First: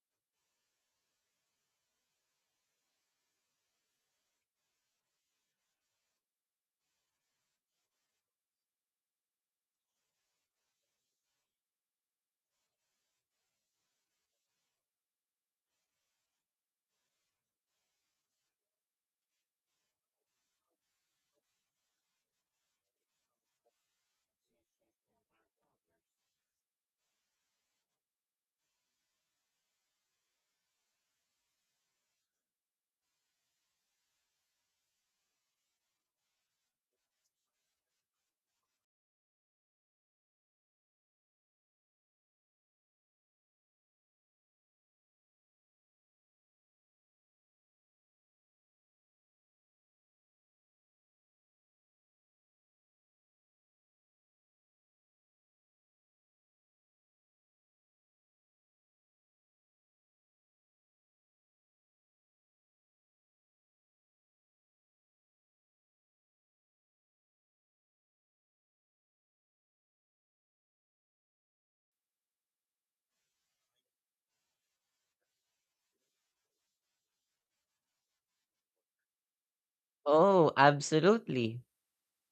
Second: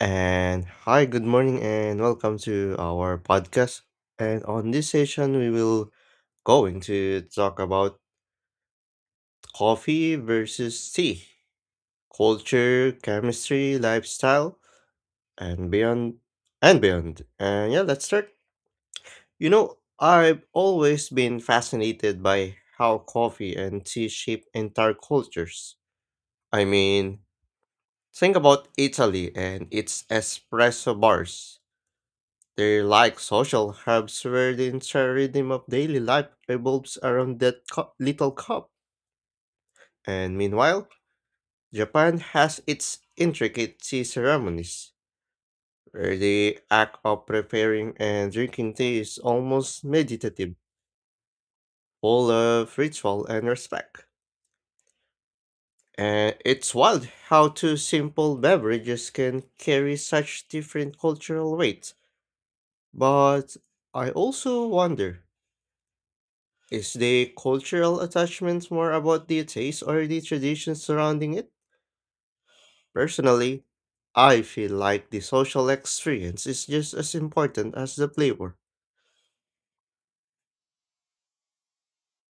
And hi, good morning, and welcome to our podcast. And on this session, we will going to talk about coffee versus tea, culture, chemistry, lifestyle, and beyond, And yeah, let's start. You know, I've always been fascinated by how coffee and tea shape entire cultures. I mean, think about Italy and its espresso bars. They're like social hubs where the entire rhythm of daily life revolves around that little cup. And meanwhile, Japan has its intricate tea ceremonies, where the act of preparing and drinking tea is almost meditative, full of ritual and respect. And it's wild how two simple beverages can carry such different cultural weight. But I also wonder, is the cultural attachment more about the taste or the traditions surrounding it? Personally, I feel like the social experience is just as important as the flavor. Oh, absolutely.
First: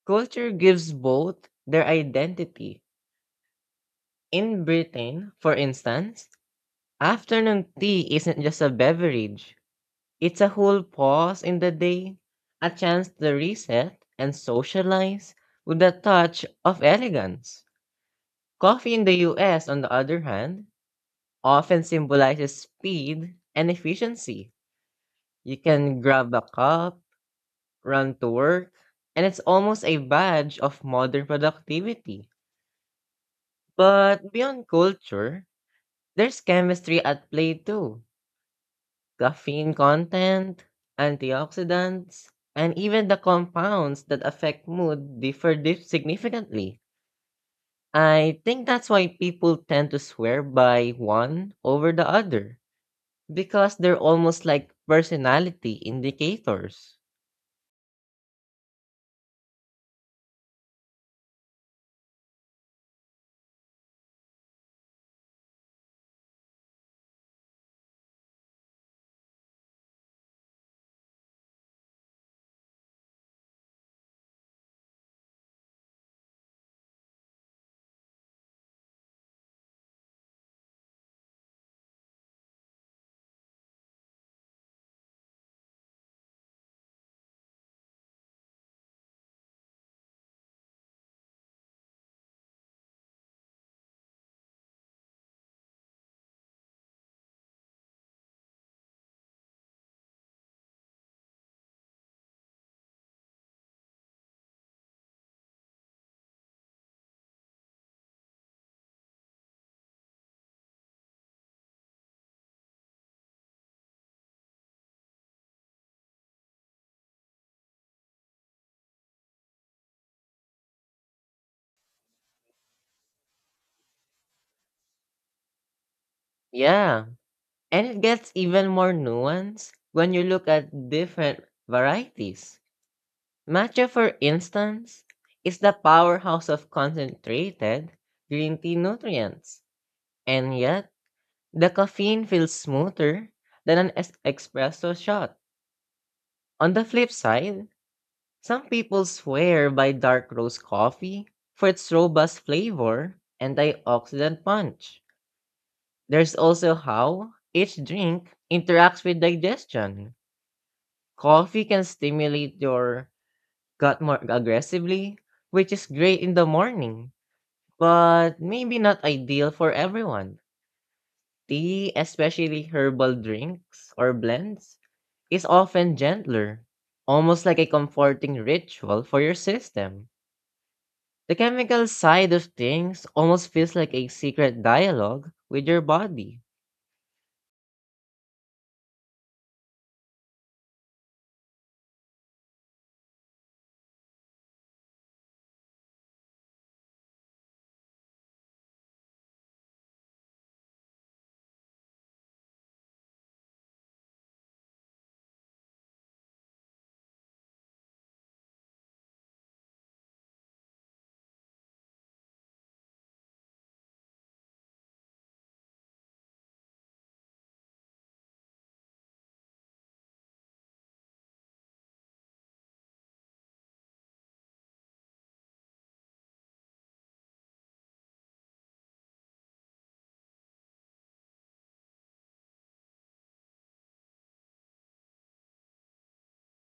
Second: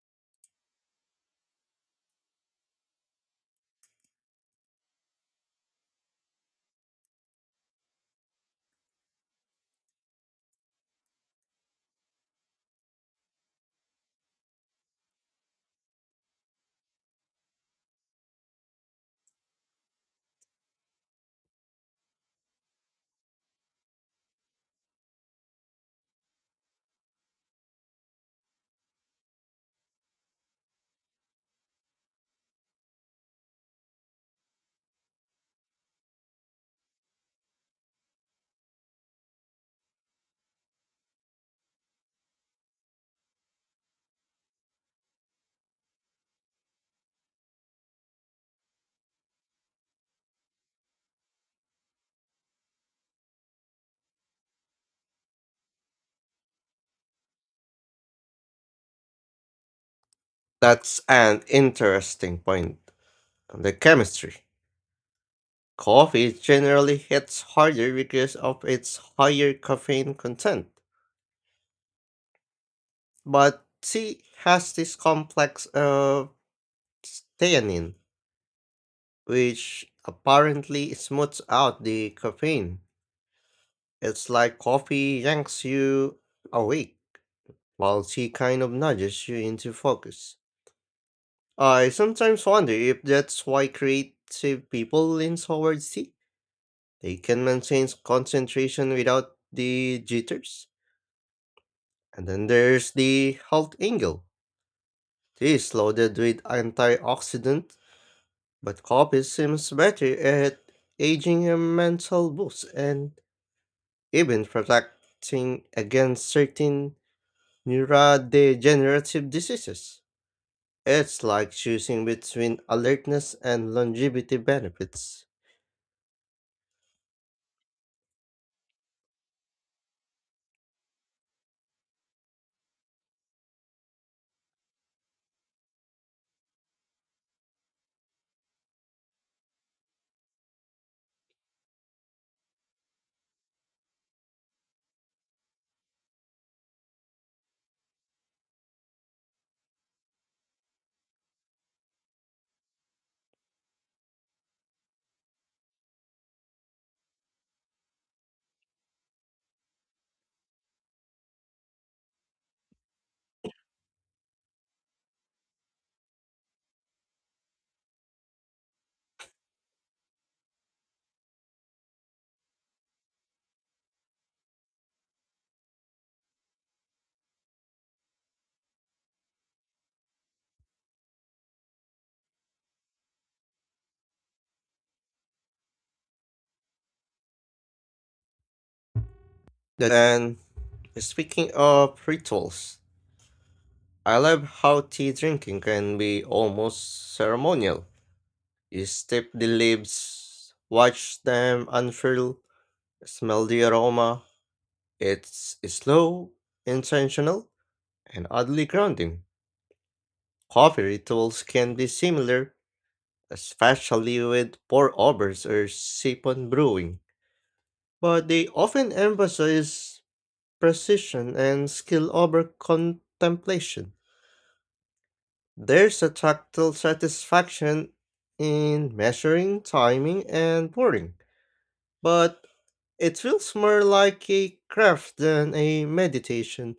Culture gives both their identity. In Britain, for instance, afternoon tea isn't just a beverage, it's a whole pause in the day, a chance to reset and socialize with a touch of elegance. Coffee in the US, on the other hand, often symbolizes speed and efficiency. You can grab a cup, run to work, and it's almost a badge of modern productivity. But beyond culture, there's chemistry at play too. Caffeine content, antioxidants, and even the compounds that affect mood differ significantly. I think that's why people tend to swear by one over the other because they're almost like personality indicators. That's an interesting point. The chemistry. Coffee generally hits harder because of its higher caffeine content, but tea has this complex of theanine, which apparently smooths out the caffeine. It's like coffee yanks you awake, while tea kind of nudges you into focus. I sometimes wonder if that's why creative people lean towards tea. They can maintain concentration without the jitters. And then there's the health angle. Tea is loaded with antioxidant, but coffee seems better at aging a mental boost and even protecting against certain neurodegenerative diseases. It's like choosing between alertness and longevity benefits. Yeah, and it gets even more nuanced when you look at different varieties. Matcha, for instance, is the powerhouse of concentrated green tea nutrients, and yet the caffeine feels smoother than an espresso shot. On the flip side, some people swear by dark roast coffee for its robust flavor and antioxidant punch. There's also how each drink interacts with digestion. Coffee can stimulate your gut more aggressively, which is great in the morning, but maybe not ideal for everyone. Tea, especially herbal drinks or blends, is often gentler, almost like a comforting ritual for your system. The chemical side of things almost feels like a secret dialogue with your body. And speaking of rituals, I love how tea drinking can be almost ceremonial. You step the leaves, watch them unfurl, smell the aroma. It's slow, intentional, and oddly grounding. Coffee rituals can be similar, especially with pour overs or siphon brewing. But they often emphasize precision and skill over contemplation. There's a tactile satisfaction in measuring, timing, and pouring, but it feels more like a craft than a meditation.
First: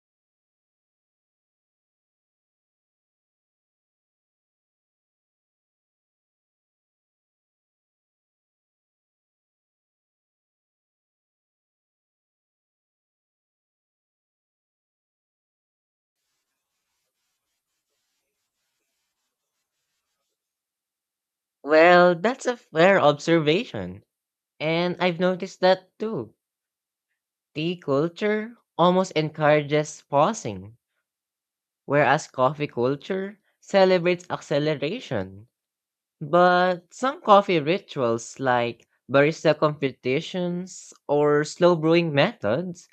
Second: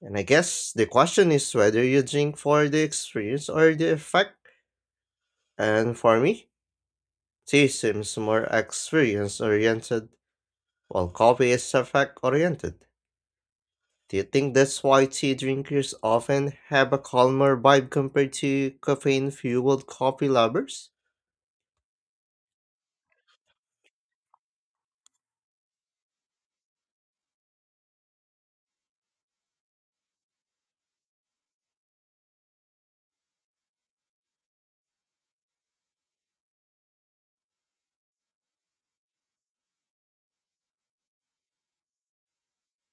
And I guess the question is whether you drink for the experience or the effect. And for me, tea seems more experience oriented, while coffee is effect oriented. Do you think that's why tea drinkers often have a calmer vibe compared to caffeine fueled coffee lovers? Well, that's a fair observation, and I've noticed that too. Tea culture almost encourages pausing, whereas coffee culture celebrates acceleration. But some coffee rituals, like barista competitions or slow brewing methods,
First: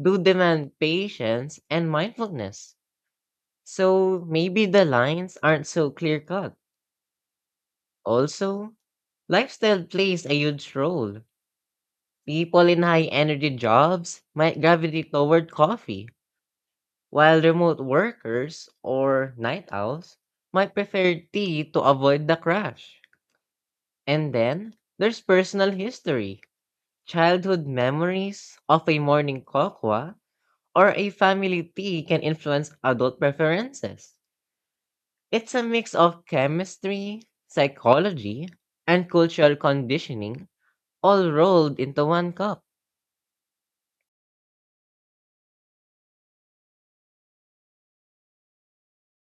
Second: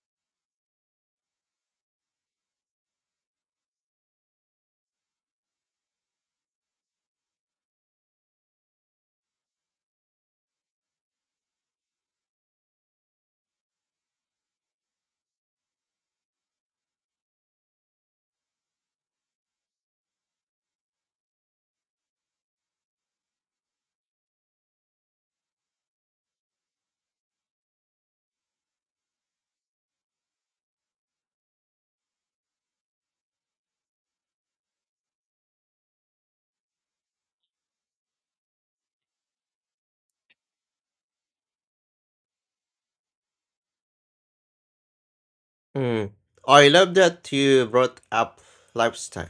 do demand patience and mindfulness. So maybe the lines aren't so clear cut. Also, lifestyle plays a huge role. People in high energy jobs might gravitate toward coffee, while remote workers or night owls might prefer tea to avoid the crash. And then, there's personal history. Childhood memories of a morning kokwa or a family tea can influence adult preferences. It's a mix of chemistry, psychology, and cultural conditioning all rolled into one cup. Hmm. I love that you brought up lifestyle.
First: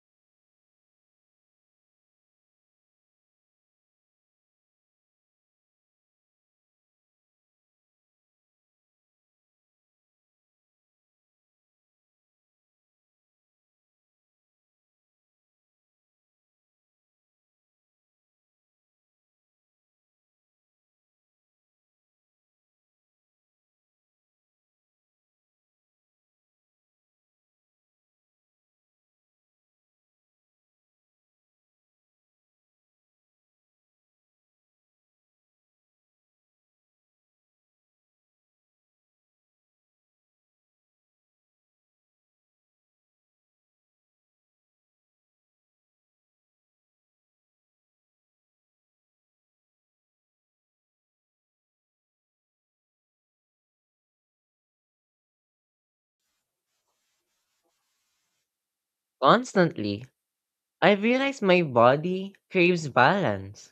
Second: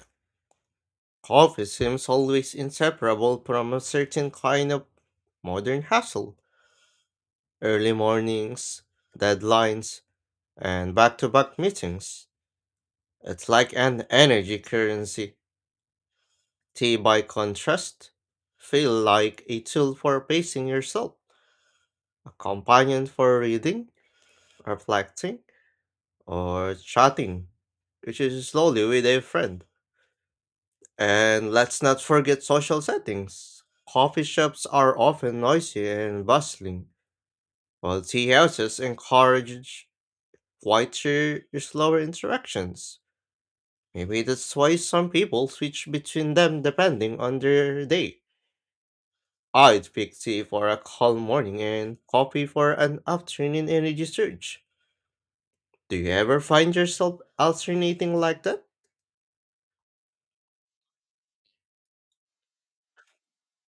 Coffee seems always inseparable from a certain kind of modern hustle. Early mornings, deadlines, and back to back meetings. It's like an energy currency. Tea, by contrast, feel like a tool for pacing yourself, a companion for reading, reflecting, or chatting, which is slowly with a friend. And let's not forget social settings. Coffee shops are often noisy and bustling, while tea houses encourage quieter, slower interactions. Maybe that's why some people switch between them depending on their day. I'd pick tea for a calm morning and coffee for an afternoon energy surge. Do you ever find yourself alternating like that? Constantly, I realize my body craves balance:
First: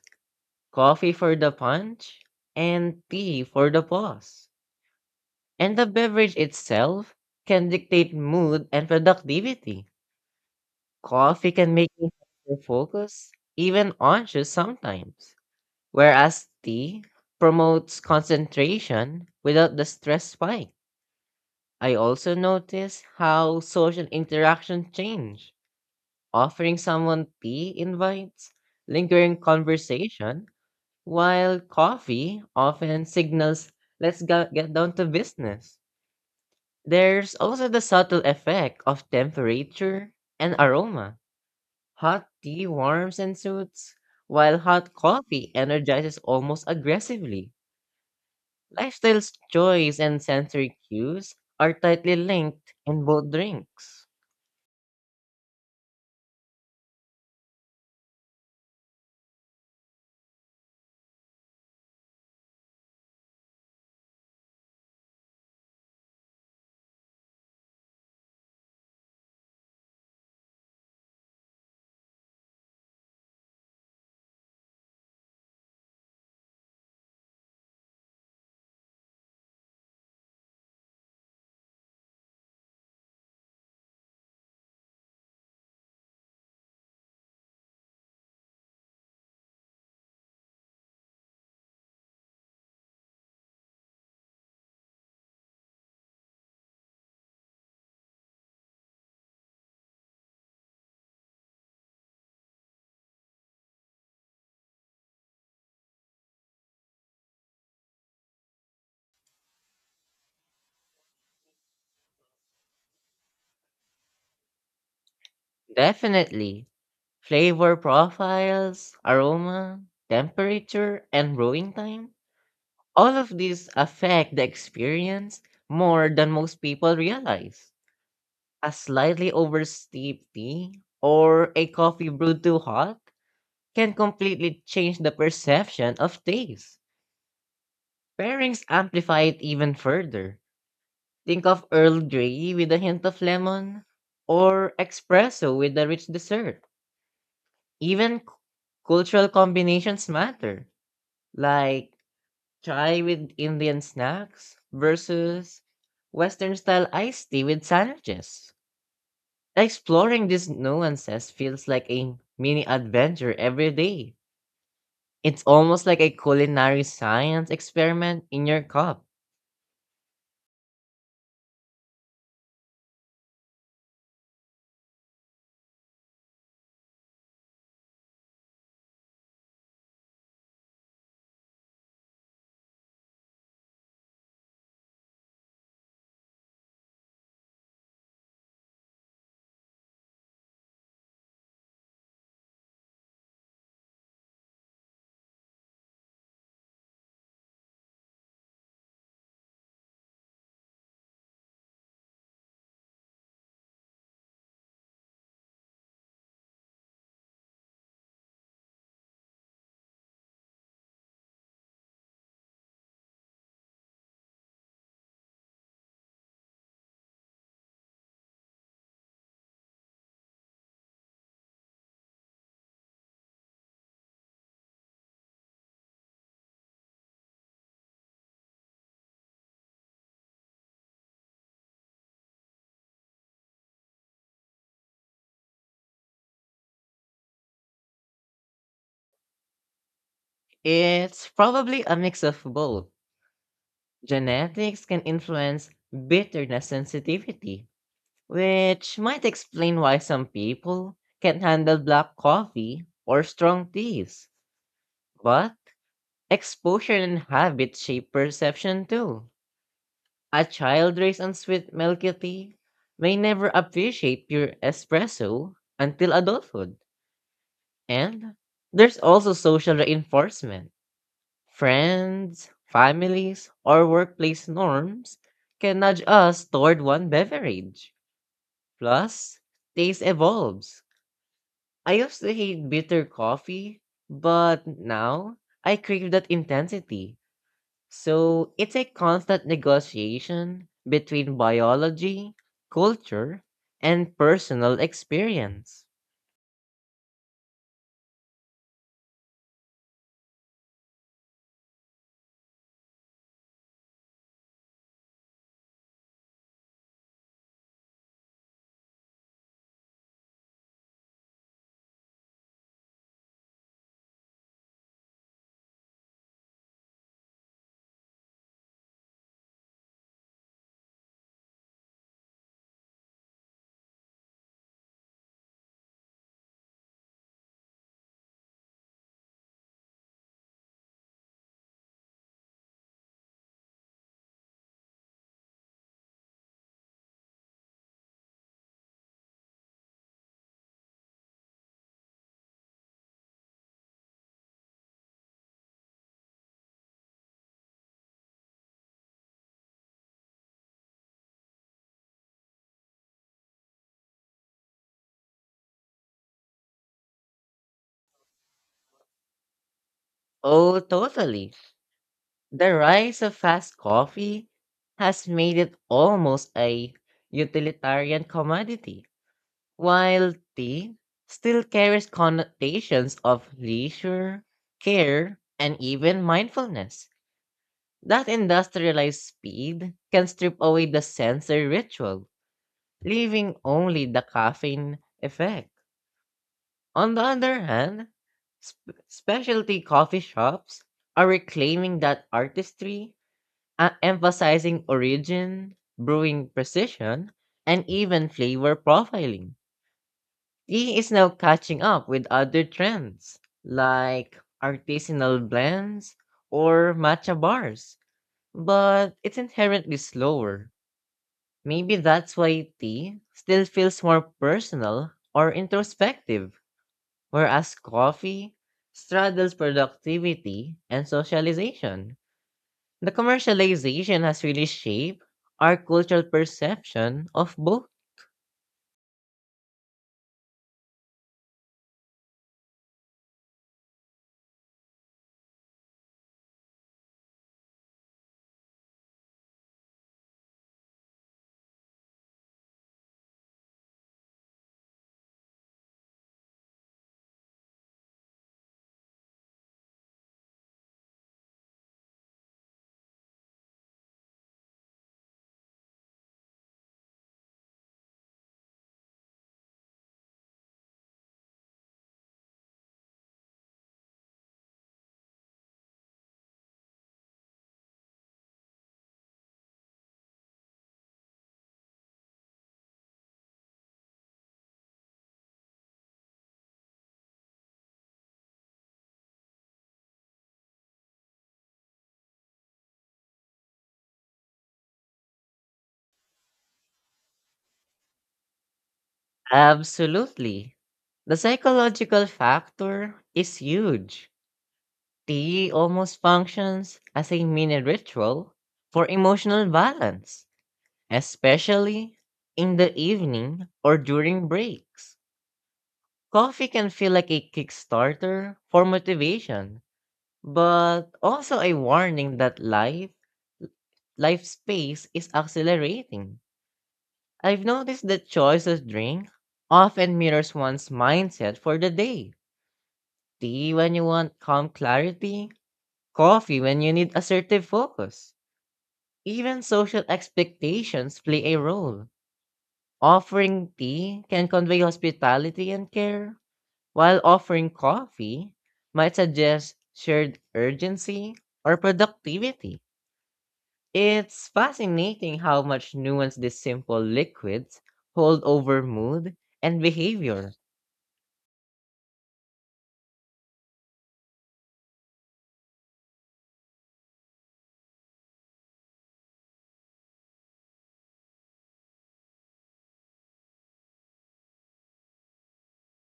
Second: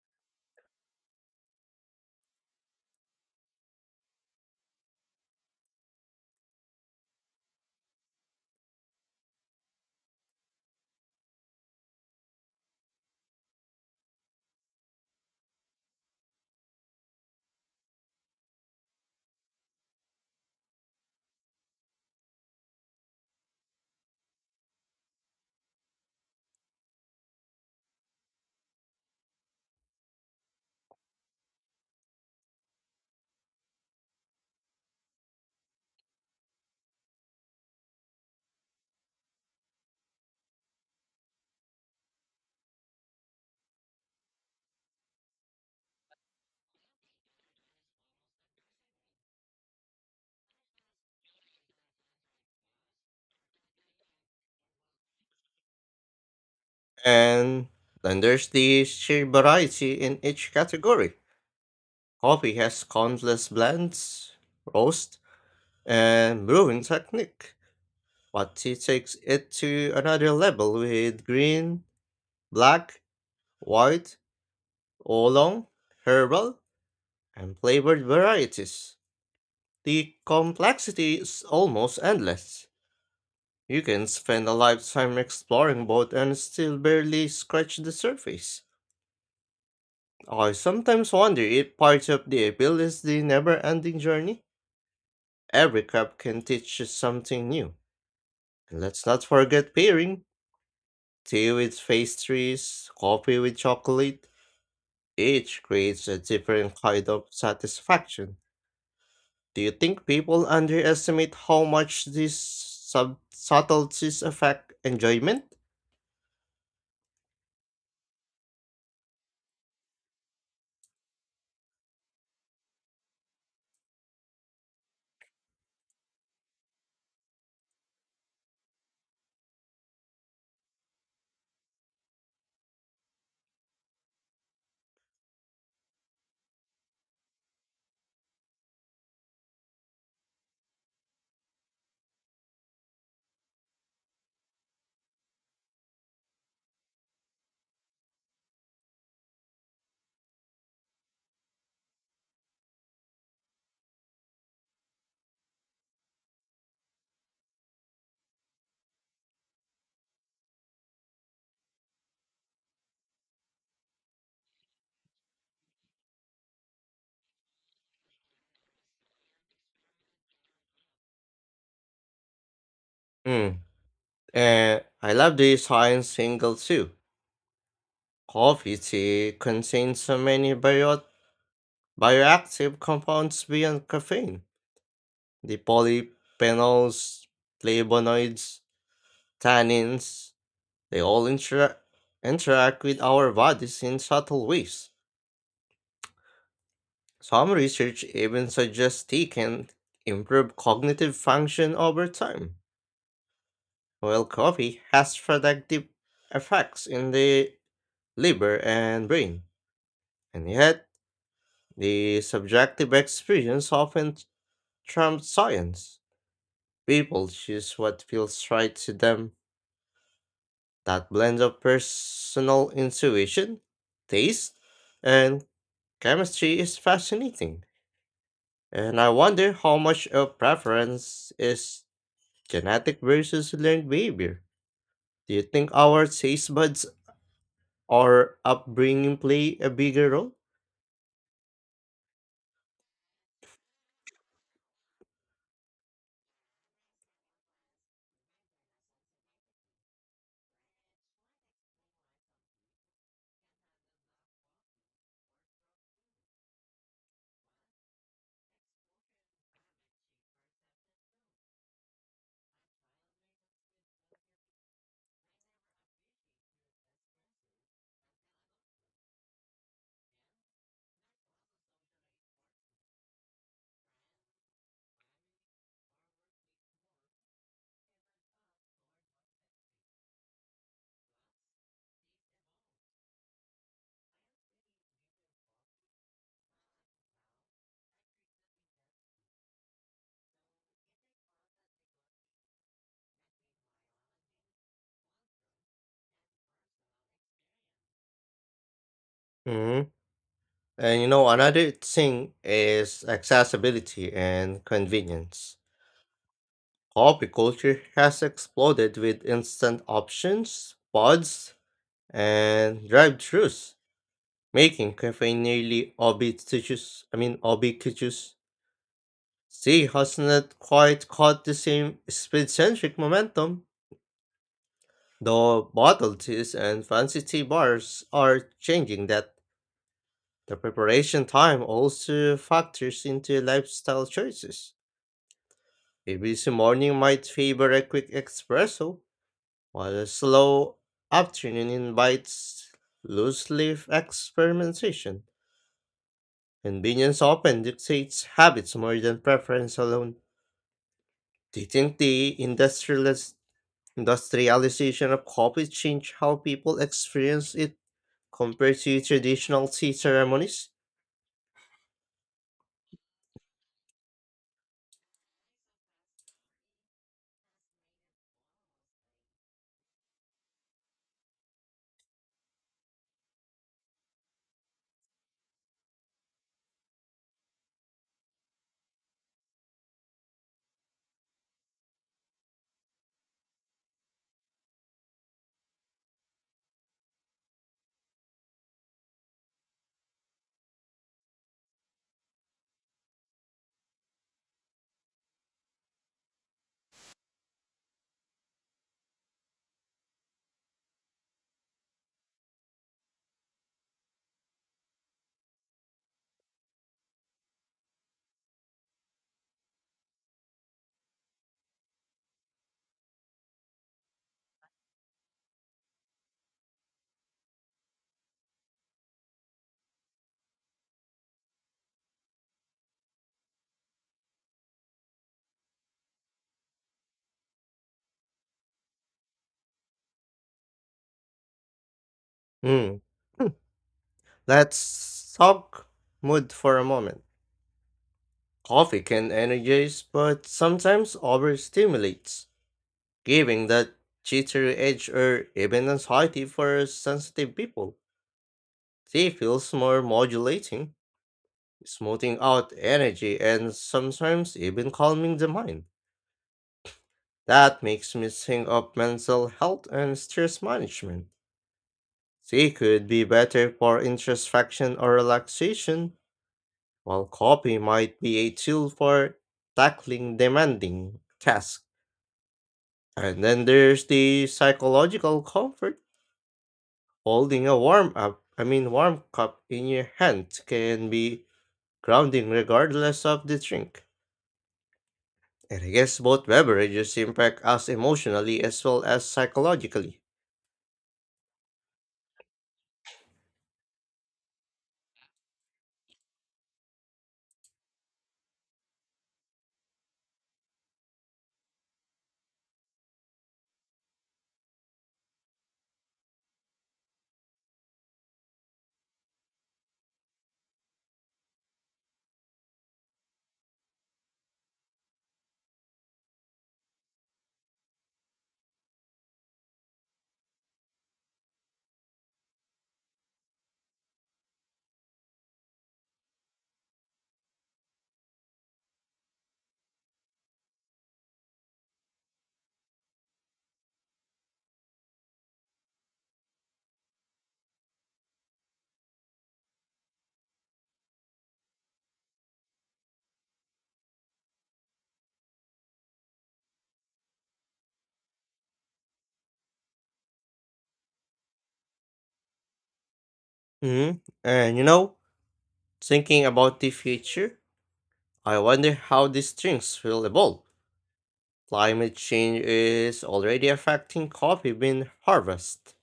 coffee for the punch, and tea for the pause. And the beverage itself can dictate mood and productivity. Coffee can make me hyper focus, even anxious sometimes, whereas tea promotes concentration without the stress spike. I also notice how social interaction change. Offering someone tea invites lingering conversation, while coffee often signals, let's get down to business. There's also the subtle effect of temperature and aroma. Hot tea warms and soothes, while hot coffee energizes almost aggressively. Lifestyle's choice and sensory cues are tightly linked in both drinks. And then there's the sheer variety in each category. Coffee has countless blends, roast, and brewing technique, but tea takes it to another level with green, black, white, oolong, herbal, and flavored varieties. The complexity is almost endless. You can spend a lifetime exploring both and still barely scratch the surface. I sometimes wonder if part of the appeal is the never ending journey. Every cup can teach you something new. And let's not forget pairing tea with pastries, coffee with chocolate. Each creates a different kind of satisfaction. Do you think people underestimate how much these subtleties affect enjoyment? Definitely, flavor profiles, aroma, temperature, and brewing time, all of these affect the experience more than most people realize. A slightly oversteeped tea or a coffee brewed too hot can completely change the perception of taste. Pairings amplify it even further. Think of Earl Grey with a hint of lemon or espresso with a rich dessert. Even cultural combinations matter, like chai with Indian snacks versus Western style iced tea with sandwiches. Exploring these nuances feels like a mini adventure every day. It's almost like a culinary science experiment in your cup. Mm. And I love the science single too. Coffee tea contains so many bioactive compounds beyond caffeine. The polyphenols, flavonoids, tannins, they all interact with our bodies in subtle ways. Some research even suggests tea can improve cognitive function over time. Well, coffee has sedative effects in the liver and brain, and yet the subjective experience often trumps science. People choose what feels right to them. That blend of personal intuition, taste, and chemistry is fascinating. And I wonder how much of preference is genetic versus learned behavior. Do you think our taste buds or upbringing play a bigger role? It's probably a mix of both. Genetics can influence bitterness sensitivity, which might explain why some people can't handle black coffee or strong teas. But exposure and habit shape perception too. A child raised on sweet milky tea may never appreciate pure espresso until adulthood. And there's also social reinforcement. Friends, families, or workplace norms can nudge us toward one beverage. Plus, taste evolves. I used to hate bitter coffee, but now I crave that intensity. So it's a constant negotiation between biology, culture, and personal experience. Mhm. And you know, another thing is accessibility and convenience. Coffee culture has exploded with instant options, pods, and drive-thrus, making cafe nearly ubiquitous. Ubiquitous. Tea has not quite caught the same speed-centric momentum, though bottled teas and fancy tea bars are changing that. The preparation time also factors into lifestyle choices. A busy morning might favor a quick espresso, while a slow afternoon invites loose leaf experimentation. Convenience often dictates habits more than preference alone. Do you think the industrialization of coffee changed how people experience it compared to traditional tea ceremonies? Oh, totally. The rise of fast coffee has made it almost a utilitarian commodity, while tea still carries connotations of leisure, care, and even mindfulness. That industrialized speed can strip away the sensory ritual, leaving only the caffeine effect. On the other hand, specialty coffee shops are reclaiming that artistry, emphasizing origin, brewing precision, and even flavor profiling. Tea is now catching up with other trends like artisanal blends or matcha bars, but it's inherently slower. Maybe that's why tea still feels more personal or introspective, whereas coffee straddles productivity and socialization. The commercialization has really shaped our cultural perception of both. Hmm. Let's talk mood for a moment. Coffee can energize but sometimes overstimulates, giving that jittery edge or even anxiety for sensitive people. Tea feels more modulating, smoothing out energy and sometimes even calming the mind. That makes me think of mental health and stress management. Tea could be better for introspection or relaxation, while coffee might be a tool for tackling demanding tasks. And then there's the psychological comfort. Holding a warm up, I mean warm cup in your hand can be grounding regardless of the drink. And I guess both beverages impact us emotionally as well as psychologically. Absolutely. The psychological factor is huge. Tea almost functions as a mini ritual for emotional balance, especially in the evening or during breaks. Coffee can feel like a kickstarter for motivation, but also a warning that life space is accelerating. I've noticed that choice of drink often mirrors one's mindset for the day. Tea when you want calm clarity, coffee when you need assertive focus. Even social expectations play a role. Offering tea can convey hospitality and care, while offering coffee might suggest shared urgency or productivity. It's fascinating how much nuance these simple liquids hold over mood and behavior. Hmm. And you know, thinking about the future, I wonder how these drinks will evolve. Climate change is already affecting coffee bean harvest,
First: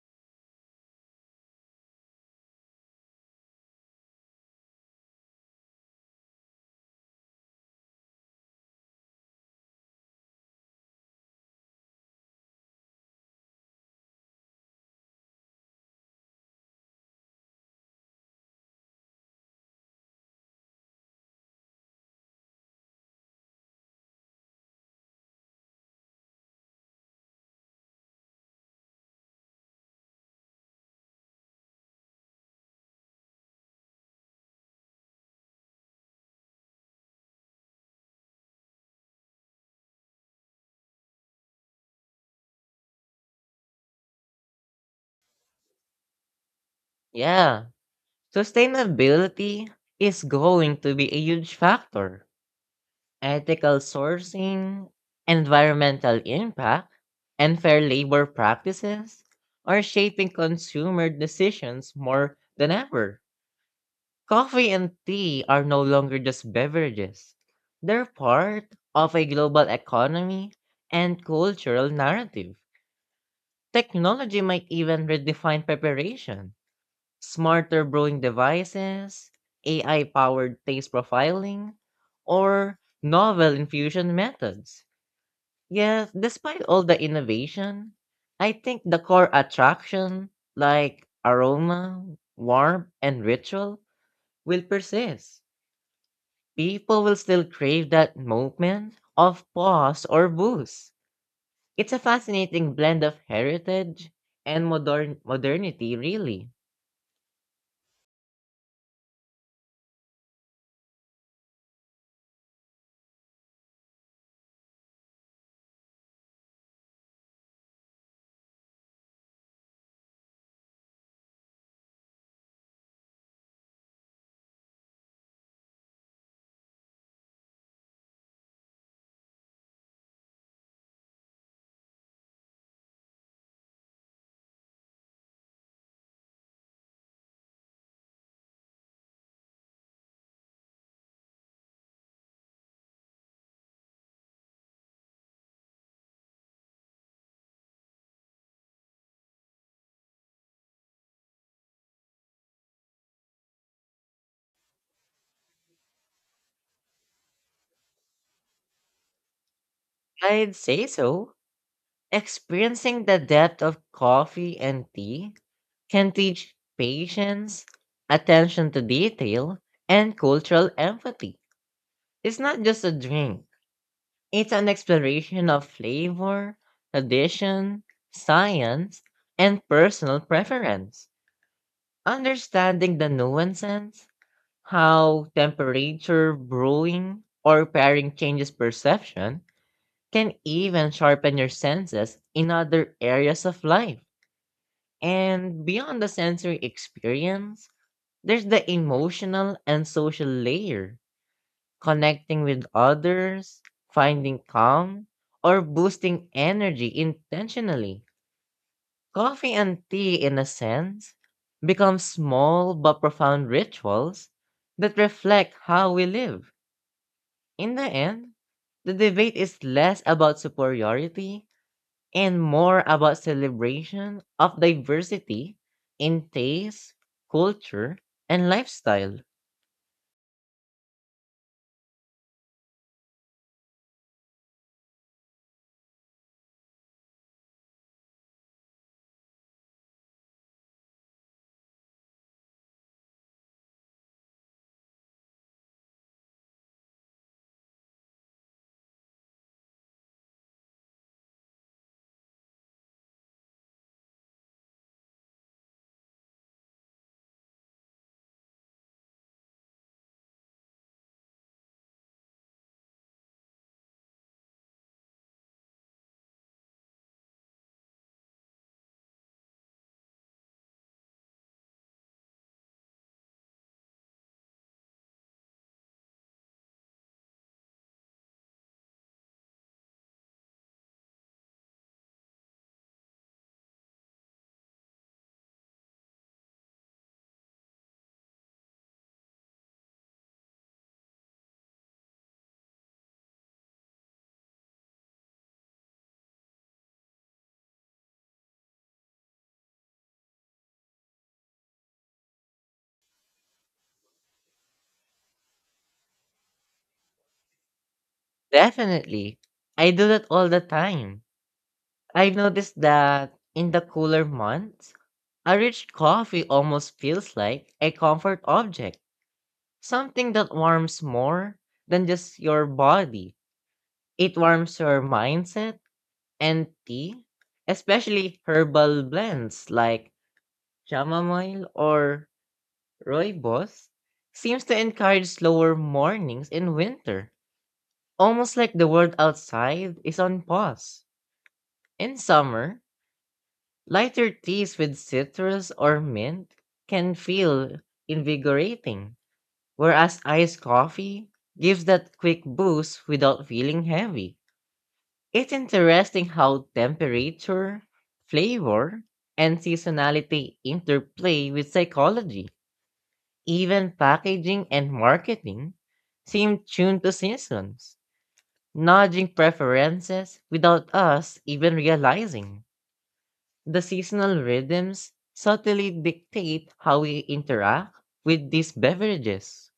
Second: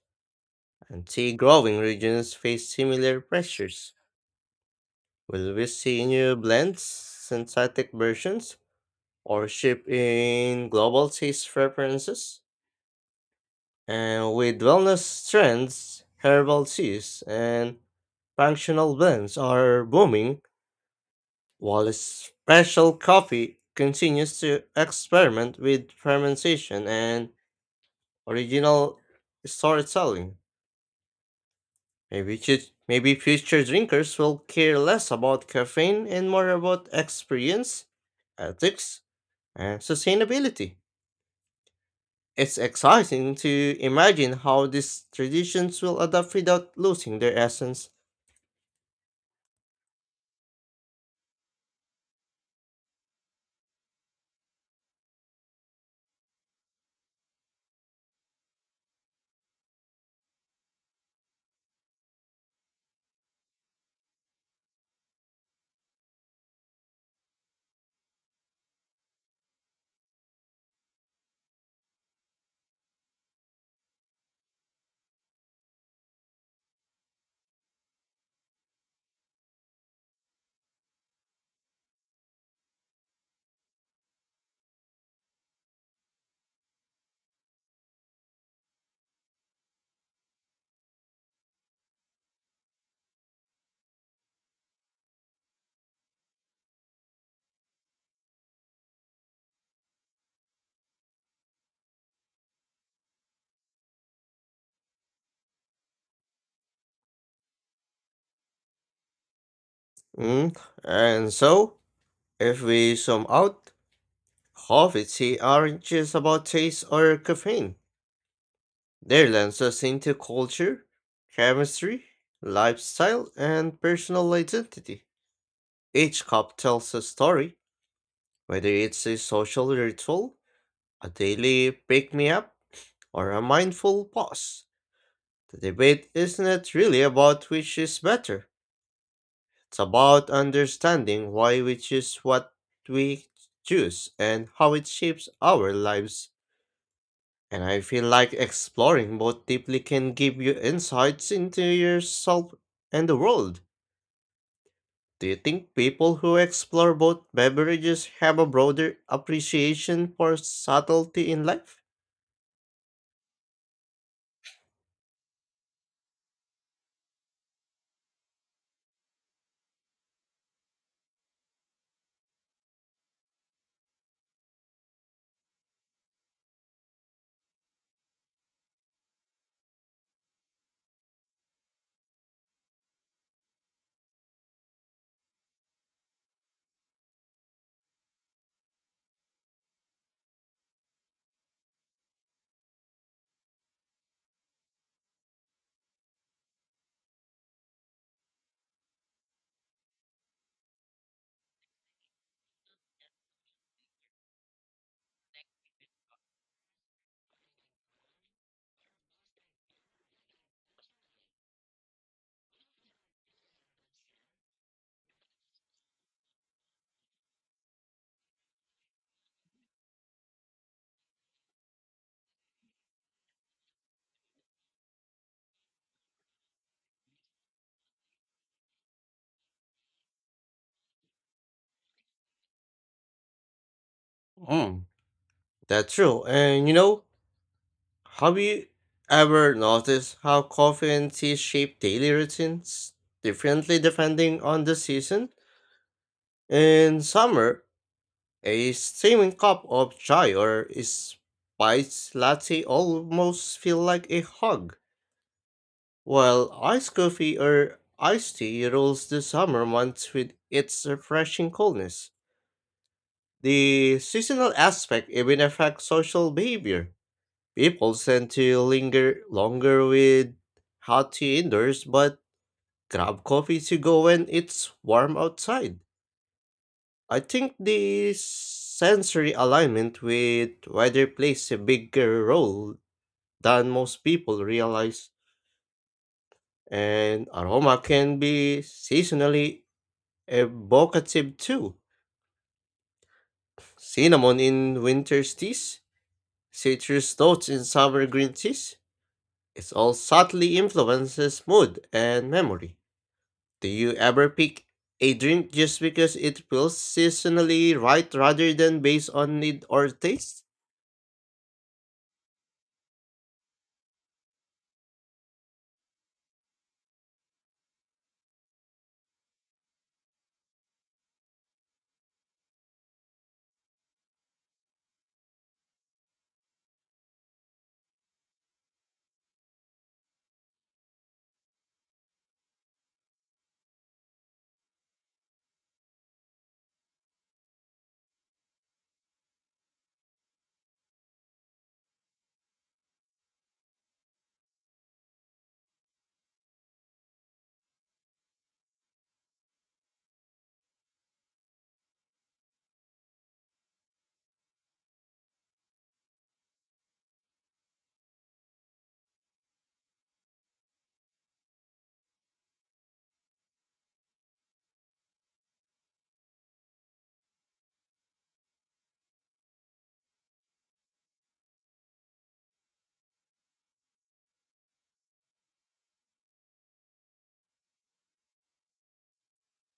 and tea growing regions face similar pressures. Will we see new blends, synthetic versions, or shift in global taste preferences? And with wellness trends, herbal teas and functional blends are booming, while special coffee continues to experiment with fermentation and original storytelling. Maybe future drinkers will care less about caffeine and more about experience, ethics, and sustainability. It's exciting to imagine how these traditions will adapt without losing their Yeah, essence. sustainability is going to be a huge factor. Ethical sourcing, environmental impact, and fair labor practices are shaping consumer decisions more than ever. Coffee and tea are no longer just beverages, they're part of a global economy and cultural narrative. Technology might even redefine preparation. Smarter brewing devices, AI powered taste profiling, or novel infusion methods. Yes, despite all the innovation, I think the core attraction, like aroma, warmth, and ritual, will persist. People will still crave that moment of pause or boost. It's a fascinating blend of heritage and modernity, really. Mm. And so, if we sum out, coffee tea aren't just about taste or caffeine. They lens us into culture, chemistry, lifestyle, and personal identity. Each cup tells a story. Whether it's a social ritual, a daily pick me up, or a mindful pause, the debate isn't really about which is better. It's about understanding why we choose what we choose and how it shapes our lives. And I feel like exploring both deeply can give you insights into yourself and the world. Do you think people who explore both beverages have a broader appreciation for I'd say subtlety so. in life? Experiencing the depth of coffee and tea can teach patience, attention to detail, and cultural empathy. It's not just a drink, it's an exploration of flavor, tradition, science, and personal preference. Understanding the nuances, how temperature, brewing, or pairing changes perception, can even sharpen your senses in other areas of life. And beyond the sensory experience, there's the emotional and social layer, connecting with others, finding calm, or boosting energy intentionally. Coffee and tea, in a sense, become small but profound rituals that reflect how we live. In the end, the debate is less about superiority and more about celebration of diversity in taste, culture, and lifestyle. Mm, that's true. And you know, have you ever noticed how coffee and tea shape daily routines differently depending on the season? In summer, a steaming cup of chai or a spiced latte almost feel like a hug, while iced coffee or iced tea rules the summer months with its refreshing coolness. The seasonal aspect even affects social behavior. People tend to linger longer with hot tea indoors, but grab coffee to go when it's warm outside. I think the sensory alignment with weather plays a bigger role than most people realize, and aroma can be seasonally evocative too. Cinnamon in winter's teas, citrus notes in summer green teas. It all subtly influences mood and memory. Do you ever pick a drink just because it feels seasonally right rather than based Definitely, on need or I do that taste? all the time. I've noticed that in the cooler months, a rich coffee almost feels like a comfort object, something that warms more than just your body. It warms your mindset. And tea, especially herbal blends like chamomile or rooibos, seems to encourage slower mornings in winter, almost like the world outside is on pause. In summer, lighter teas with citrus or mint can feel invigorating, whereas iced coffee gives that quick boost without feeling heavy. It's interesting how temperature, flavor, and seasonality interplay with psychology. Even packaging and marketing seem tuned to seasons, nudging preferences without us even realizing. The seasonal rhythms subtly dictate how we interact with these beverages.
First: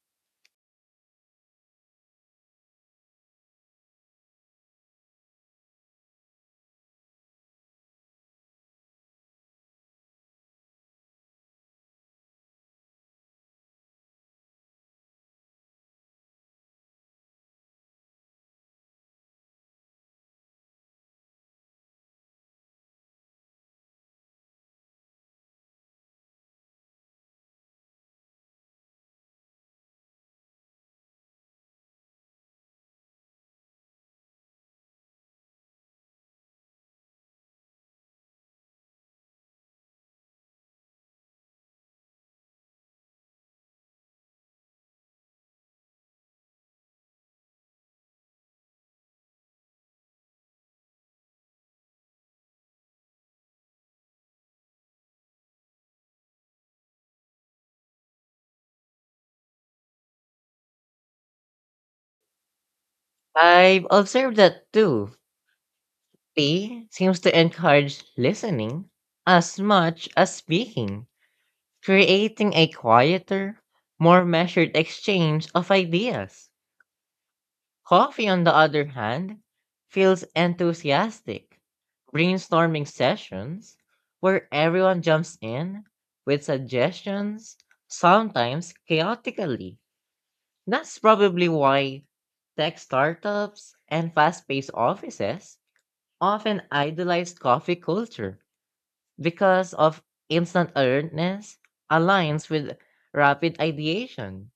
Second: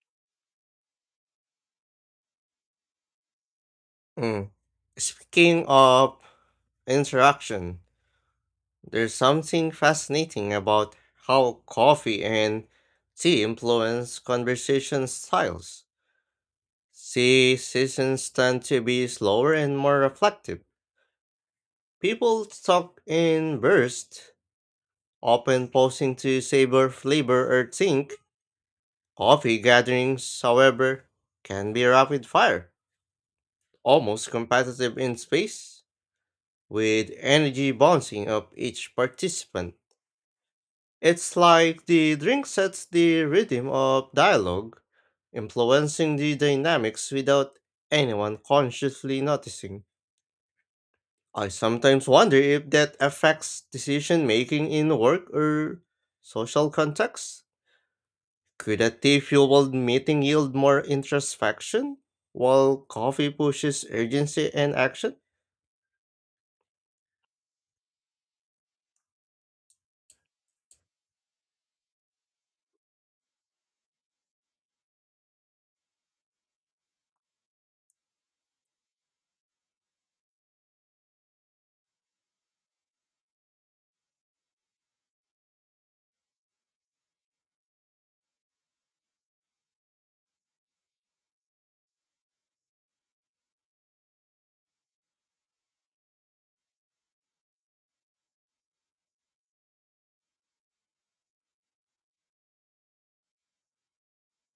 Mm. Speaking of interaction, there's something fascinating about how coffee and tea influence conversation styles. Tea sessions tend to be slower and more reflective. People talk in bursts, often pausing to savor flavor or think. Coffee gatherings, however, can be rapid fire, almost competitive in space, with energy bouncing up each participant. It's like the drink sets the rhythm of dialogue, influencing the dynamics without anyone consciously noticing. I sometimes wonder if that affects decision making in work or social contexts. Could a tea-fueled meeting yield more introspection, while coffee pushes I've observed urgency that and too. action? Tea seems to encourage listening as much as speaking, creating a quieter, more measured exchange of ideas. Coffee, on the other hand, feels enthusiastic, brainstorming sessions where everyone jumps in with suggestions, sometimes chaotically. That's probably why tech startups and fast paced offices often idolize coffee culture, because of instant alertness aligns with rapid ideation.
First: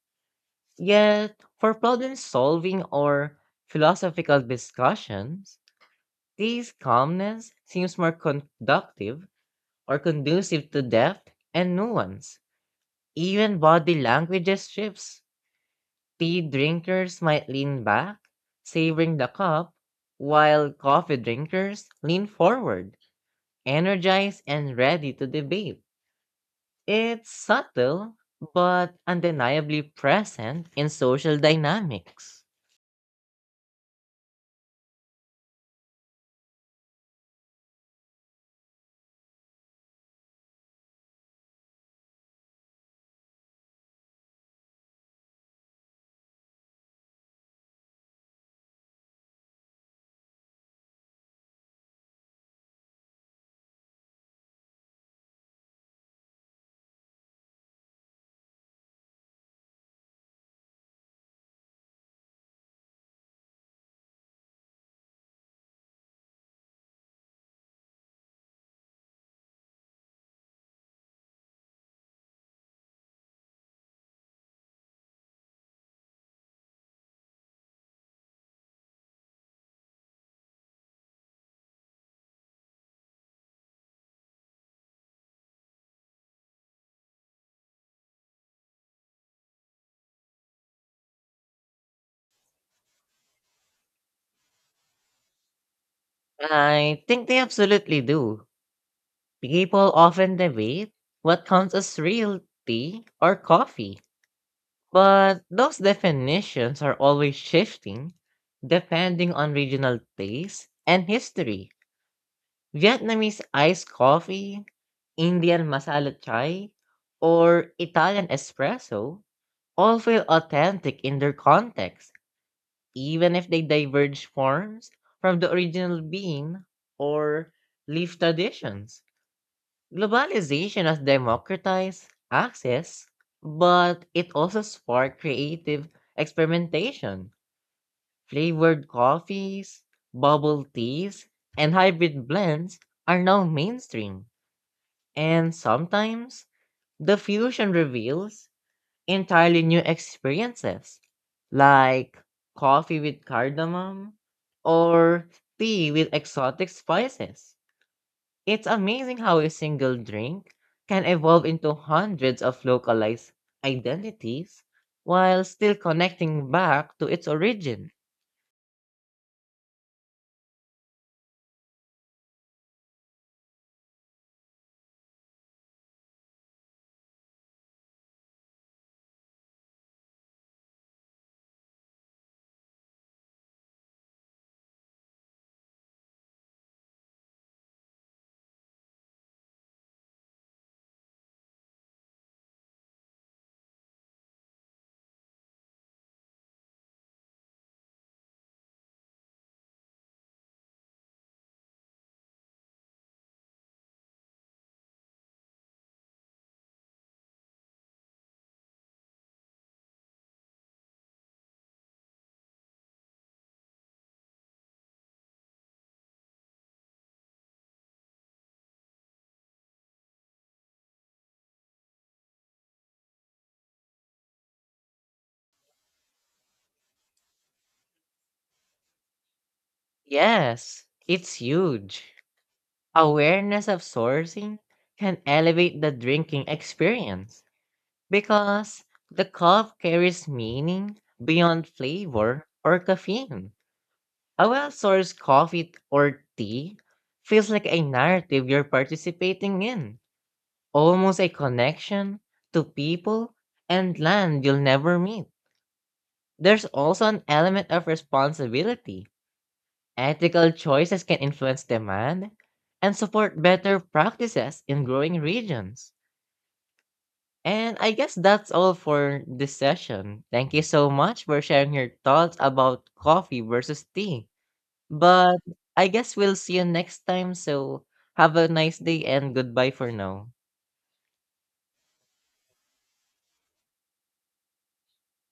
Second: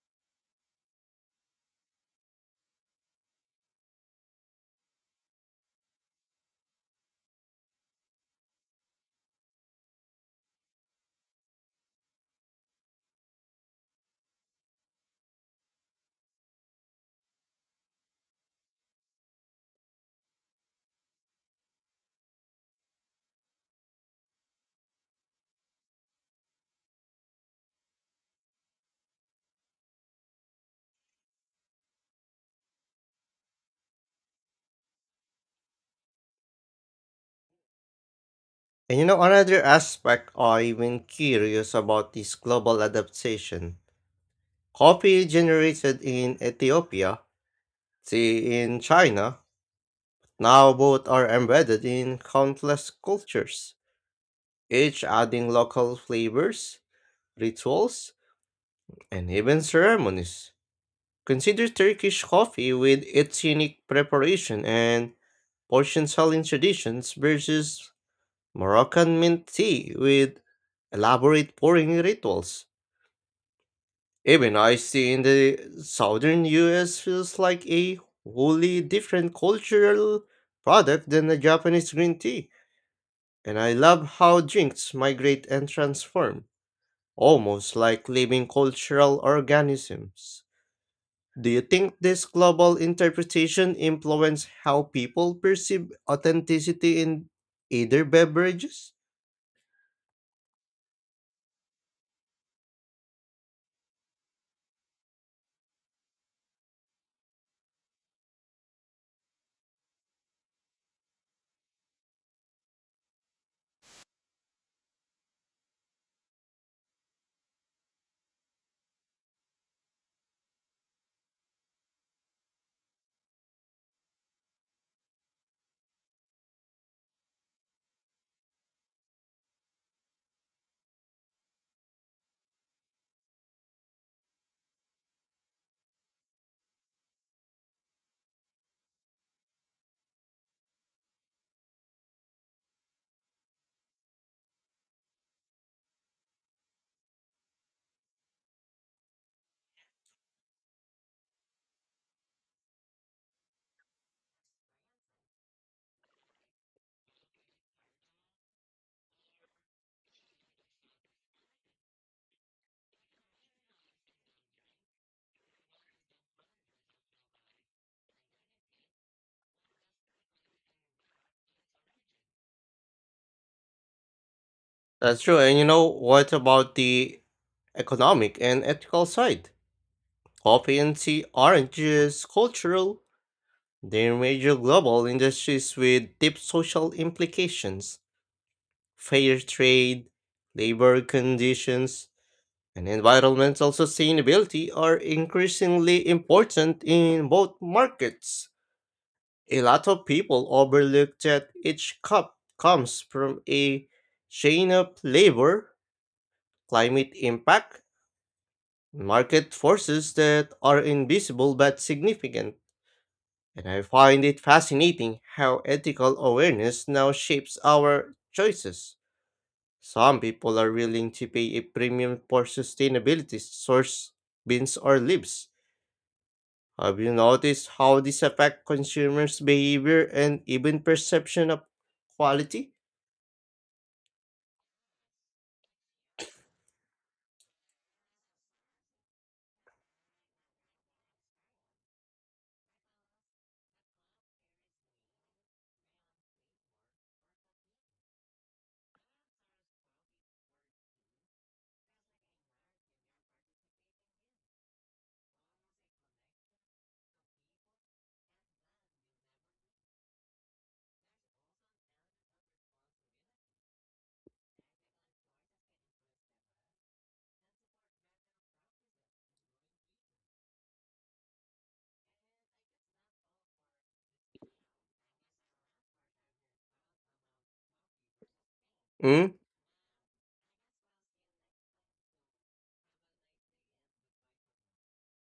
Yet, for problem solving or philosophical discussions, this calmness seems more conductive or conducive to depth and nuance. Even body languages shifts. Tea drinkers might lean back, savoring the cup, while coffee drinkers lean forward, energized and ready to debate. It's subtle, but undeniably present in social dynamics. And you know, another aspect I've been curious about is global adaptation. Coffee generated in Ethiopia, tea in China, now both are embedded in countless cultures, each adding local flavors, rituals, and even ceremonies. Consider Turkish coffee with its unique preparation and Persian selling traditions versus Moroccan mint tea with elaborate pouring rituals. Even iced tea in the southern US feels like a wholly different cultural product than the Japanese green tea, and I love how drinks migrate and transform, almost like living cultural organisms. Do you think this global interpretation influences how people perceive I authenticity think in they absolutely either do. beverages? People often debate what counts as real tea or coffee, but those definitions are always shifting depending on regional taste and history. Vietnamese iced coffee, Indian masala chai, or Italian espresso all feel authentic in their context, even if they diverge forms from the original bean or leaf traditions. Globalization has democratized access, but it also sparked creative experimentation. Flavored coffees, bubble teas, and hybrid blends are now mainstream. And sometimes the fusion reveals entirely new experiences, like coffee with cardamom or tea with exotic spices. It's amazing how a single drink can evolve into hundreds of localized identities while still connecting back to its origin. That's true. And you know, what about the economic and ethical side? Coffee and tea aren't just cultural, they're major global industries with deep social implications. Fair trade, labor conditions, and environmental sustainability are increasingly important in both markets. A lot of people overlook that each cup comes from a chain of labor, climate impact, market forces that are invisible but significant, and I find it fascinating how ethical awareness now shapes our choices. Some people are willing to pay a premium for sustainability source beans or leaves. Have you noticed how this affects consumers' behavior and even Yes, it's perception of huge. quality? Awareness of sourcing can elevate the drinking experience because the cup carries meaning beyond flavor or caffeine. A well sourced coffee or tea feels like a narrative you're participating in, almost a connection to people and land you'll never meet. There's also an element of responsibility. Ethical choices can influence demand and support better practices in growing regions. And I guess that's all for this session. Thank you so much for sharing your thoughts about coffee versus tea. But I guess we'll see you next time. So have a nice day Mm? and goodbye for now.